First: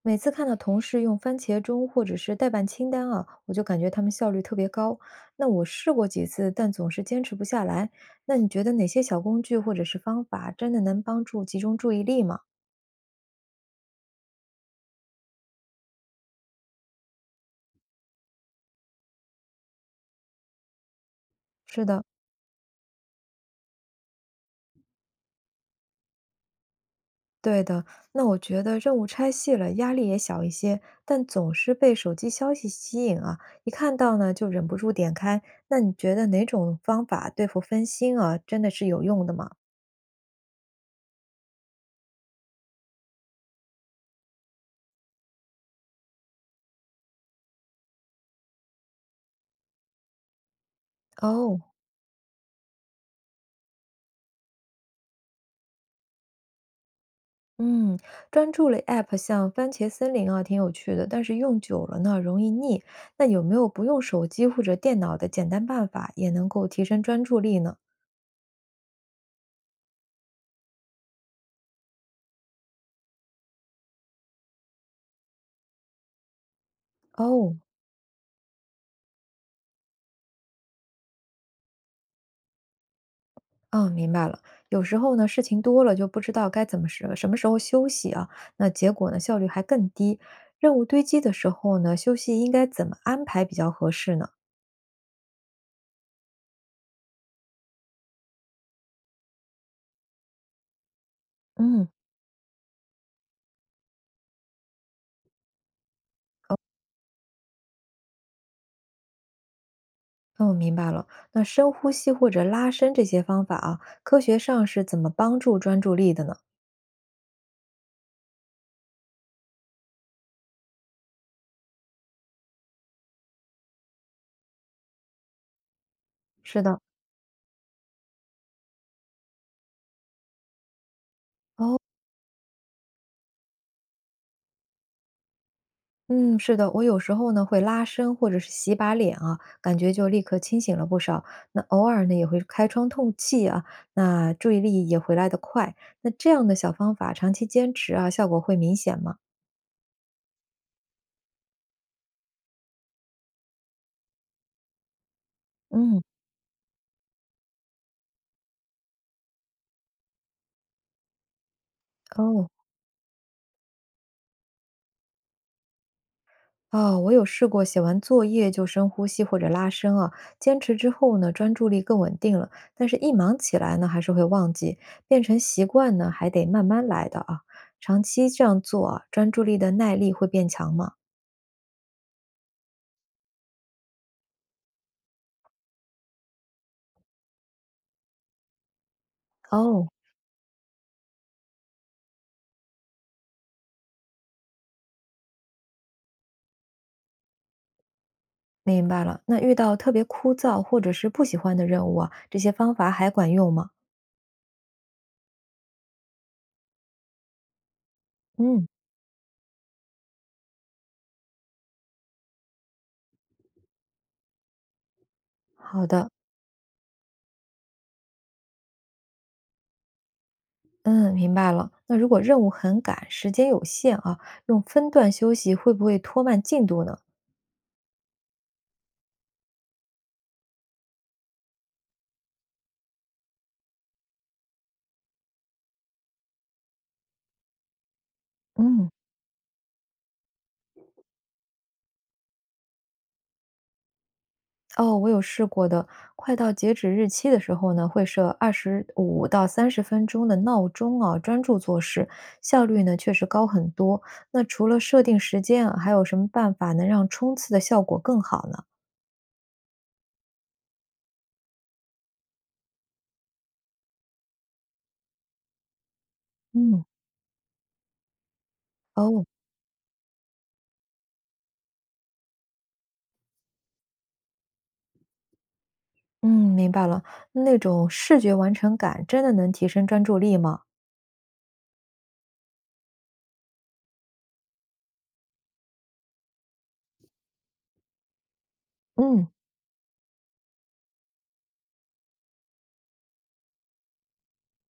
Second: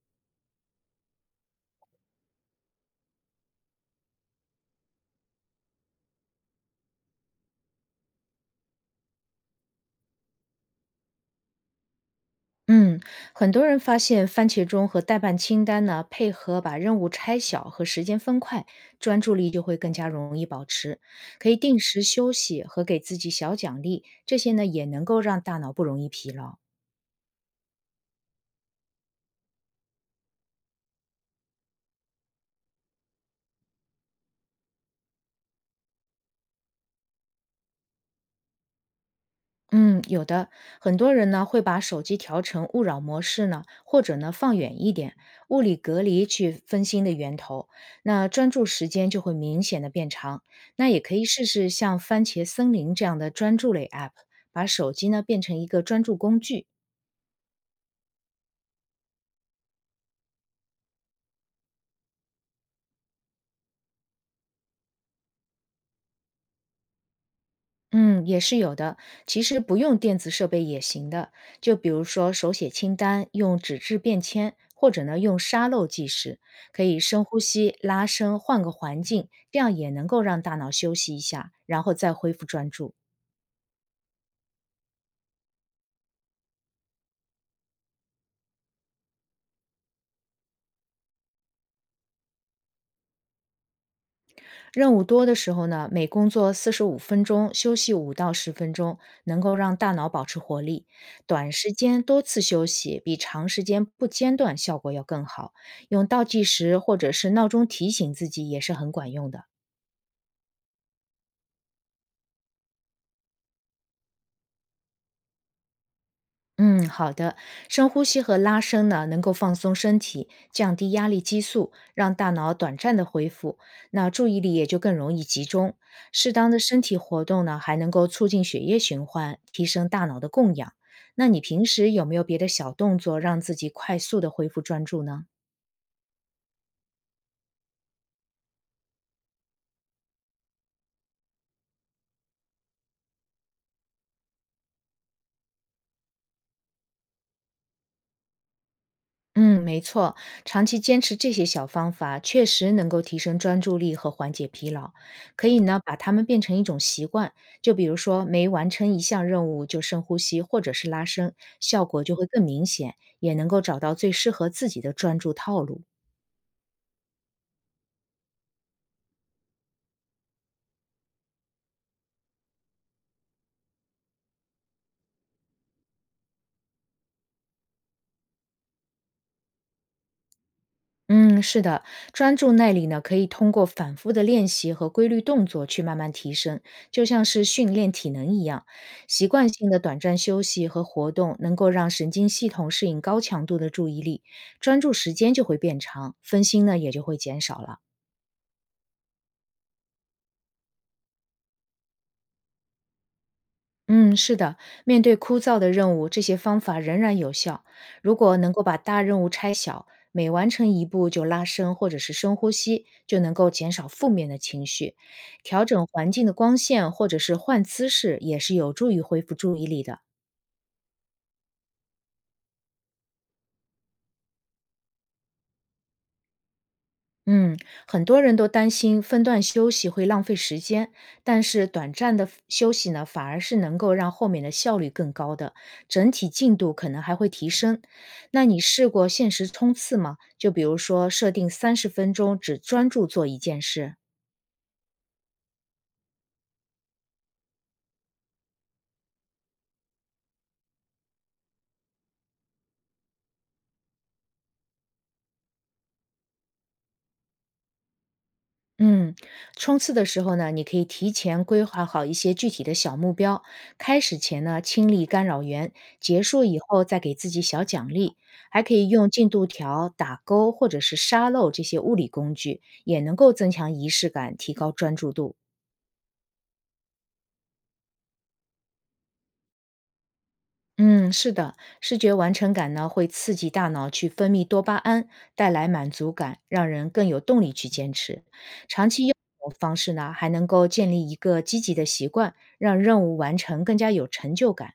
每次看到同事用番茄钟或者是代办清单啊，我就感觉他们效率特别高。那我试过几次，但总是坚持不下来。那你觉得哪些小工具或者是方法真的能帮助集中注意力吗？嗯，很多人发现番茄钟和代办清单呢，配合把任务拆小和时间分块，专注力就会更加容易保持。可以定是时的，休息和给自己小奖励，这些呢也能够让大脑不容易疲劳。对的。那我觉得任务拆细了，压力也小一些，但总是被手机消息吸引啊，一看到呢就忍不住点开。那你觉得哪种方法对付分心啊，真的是有用的吗？嗯，有的，很多人呢会把手机调成勿扰模式呢，或者呢放远一点，物理隔离去分心的源头，那专注时间就会明显的变长。那也可以试哦、试像番茄森林这样的专注类 app，把手机呢变成一个专注工具。嗯，专注类 App 像番茄森林啊，挺有趣的，但是用久了呢，容易腻。那有没有不用手机或者电脑的简单办法，也能够提升专注力呢？嗯，也是有的。其实不用电子设备也行的，就比如说手写清单，用纸质便签，或者呢用沙漏计时，可以深呼哦，吸、拉伸，换个环境，这样也能够让大脑休息一下，然后再恢复专注。嗯，明白了。有时候呢，事情多了就不知道该怎么时什么时候休息啊，那结果呢，效率还更低。任务堆积的时候呢，休息应该怎么安排比较合适呢？任务多的时候呢，每工作45分钟，休息5到10分钟，能够让大脑保持活力。短时嗯，间多次休息比长时间不间断效果要更好。用倒计时或者是闹钟提醒自己也是很管用的。那我明白了。那深呼吸或者拉伸这些方法啊，科学上是怎么帮助专注力的呢？嗯，好的。深呼吸和拉伸呢，能够放松身体，降低压力激素，让大脑短暂的恢复，那注意力也就更容易集中。适当的是的。身体活动呢，还能够促进血液循环，提升大脑的供氧。那你平时有没有别的小动作，让自己快速的恢复专注呢？嗯，是的，我有时候呢会拉伸或者是洗把脸啊，感觉就立刻清醒了不少。那偶尔呢也会开窗透气啊，那注意力也回来得快。那这样的小方法长期坚持啊，效果会明显吗？嗯，没错，长期坚持这些小方法，确实能够提升专注力和缓解疲劳。可以呢，把嗯，它们变成一种习惯，就比如说每完成一项任务就深呼吸或者是拉伸，效果就会更哦。明显，也能够找到最适合自己的专注套路。哦，我有试过写完作业就深呼吸或者拉伸啊，坚持之后呢，专注力更稳定了，但是一忙起来呢，还是会忘记，变成习惯呢，还得慢慢来的啊。长期这样做啊，专注力的耐力会变强吗？嗯，是的，专注耐力呢，可以通过反复的练习和规律动作去慢慢提升，就像是训练体能一样。习惯性的哦，短暂休息和活动能够让神经系统适应高强度的注意力，专注时间就会变长，分心呢也就会减少了。明白了。那遇到特别枯燥或者是不喜欢的任务啊，这些方法还管用吗？嗯，是的，面对枯燥的任务，这些方法仍然有效。如果能够嗯，把大任务拆小，每完成一步就拉伸或者是深呼吸，就能够减少负面的情绪。调好整的，环境的光线或者是换姿势，也是有助于恢复注意力的。嗯，明白了。那如果任务很赶，时间有限啊，用分段休息会不会拖慢进度呢？嗯，很多人都担心分段休息会浪费时间，但是短暂的休息呢，反而是能够让后面的效率更高的，整体进度可能还会提升。那你试嗯，过限时冲刺吗？就比如说设定30分钟只专注做一件事。哦，我有试过的。快到截止日期的时候呢，会设25到30分钟的闹钟啊，专注做事，效率呢确实高很多。那除了设定时间啊，还有什么办法能让冲刺的效果更好呢？嗯，冲刺的时候呢，你可以提前规划好一些具体的小目标，开始前呢清理干扰源，结束以后嗯，再给自己小奖励，还可以用哦。进度条、打勾或者是沙漏这些物理工具，也能够增强仪式感，提高专注度。嗯，明白了。那种视觉完成感真的能提升专注力吗？嗯，是的，视觉完成感呢会刺激大脑去分泌多巴胺，带来满足感，让人更有动力去坚持。长期用嗯，这种方式呢，还能够建立一个积极的习惯，让任务完成更加有成就感。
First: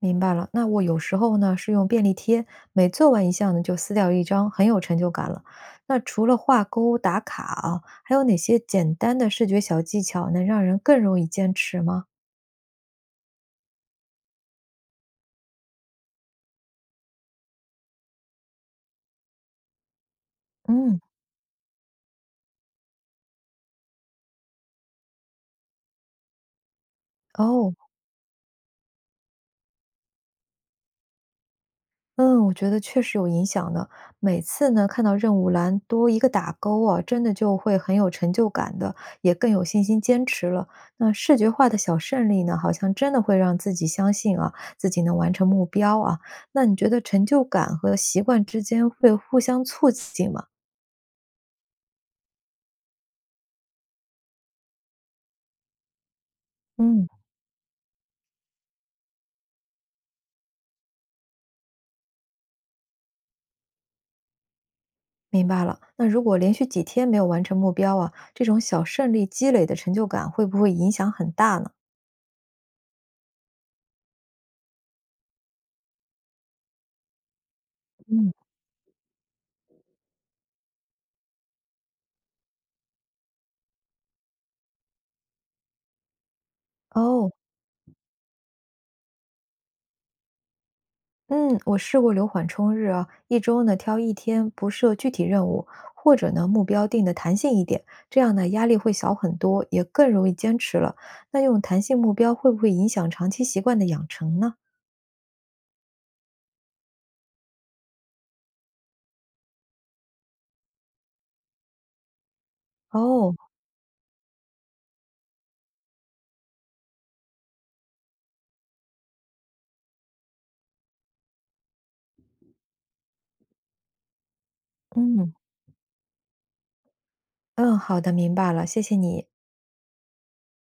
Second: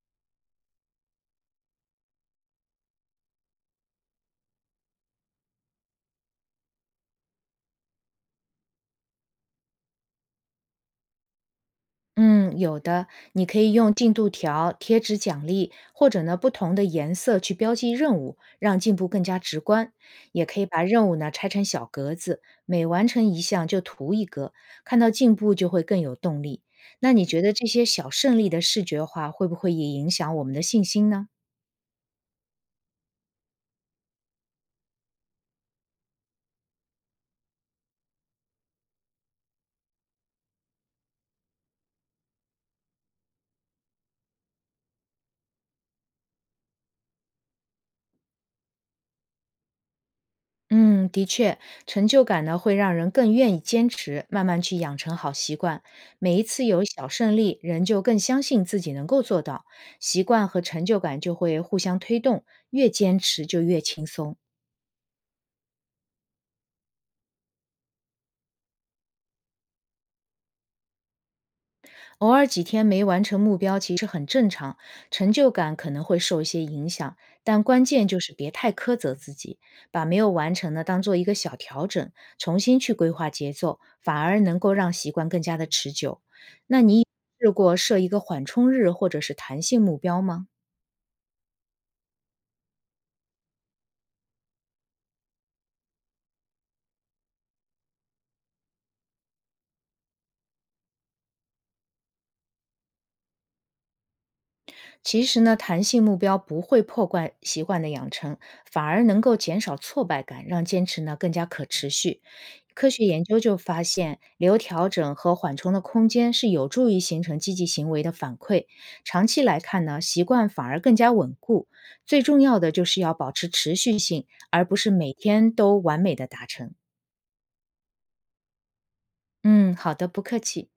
明白了。那我有时候呢是用便利贴，每做完一项呢就撕掉一张，很有成就感了。那除了画勾、打卡啊，还有哪些简单的视觉小技巧能让人更容易坚持吗？嗯，有的，你可以用进度条、贴纸奖励，或者呢不同的颜色去标记任务，让进步更加直观。也可以把嗯，任务呢拆成小格子，每完成一项就涂一格，看到进步就会更有动力。那你觉得这哦。些小胜利的视觉化会不会也影响我们的信心呢？嗯，我觉得确实有影响的。每次呢，看到任务栏多一个打勾啊，真的就会很有成就感的，也更有信心坚持了。那视觉化的小胜利呢，好像真的会让自己相信啊，自己能完成目标啊。那你觉得成就感和习惯之间会互相促进吗？嗯，的确，成就感呢会让人更愿意坚持，慢慢去养成好习惯。每一次有嗯，小胜利，人就更相信自己能够做到，习惯和成就感就会互相推动，越坚持就越轻松。明白了。那如果连续几天没有完成目标啊，这种小胜利积累的成就感会不会影响很大呢？偶尔几天没完成目标其实很正常，成就感可能会受一些影响，但关键就嗯，是别太苛责自己，把没有完成的当做一个小调整，重新去规划节奏，反而能够让习惯更加的持久。那你有哦。试过设一个缓冲日或者是弹性目标吗？嗯，我试过留缓冲日啊，一周呢挑一天不设具体任务，或者呢目标定的弹性一点，这样呢压力会小很多，也更容易坚持了。那用弹性目标会不会影响长期习惯的养成呢？其实呢，弹性目标不会破坏习惯的养成，反而能够减少挫败感，让坚持呢更加可持续。科学研哦，究就发现，留调整和缓冲的空间是有助于形成积极行为的反馈。长期来看呢，习惯反而更加稳固。最重要的就是要保持持续性，而不是每嗯天都完美的达成。嗯，好的，明白了，谢谢你。嗯，好的，不客气。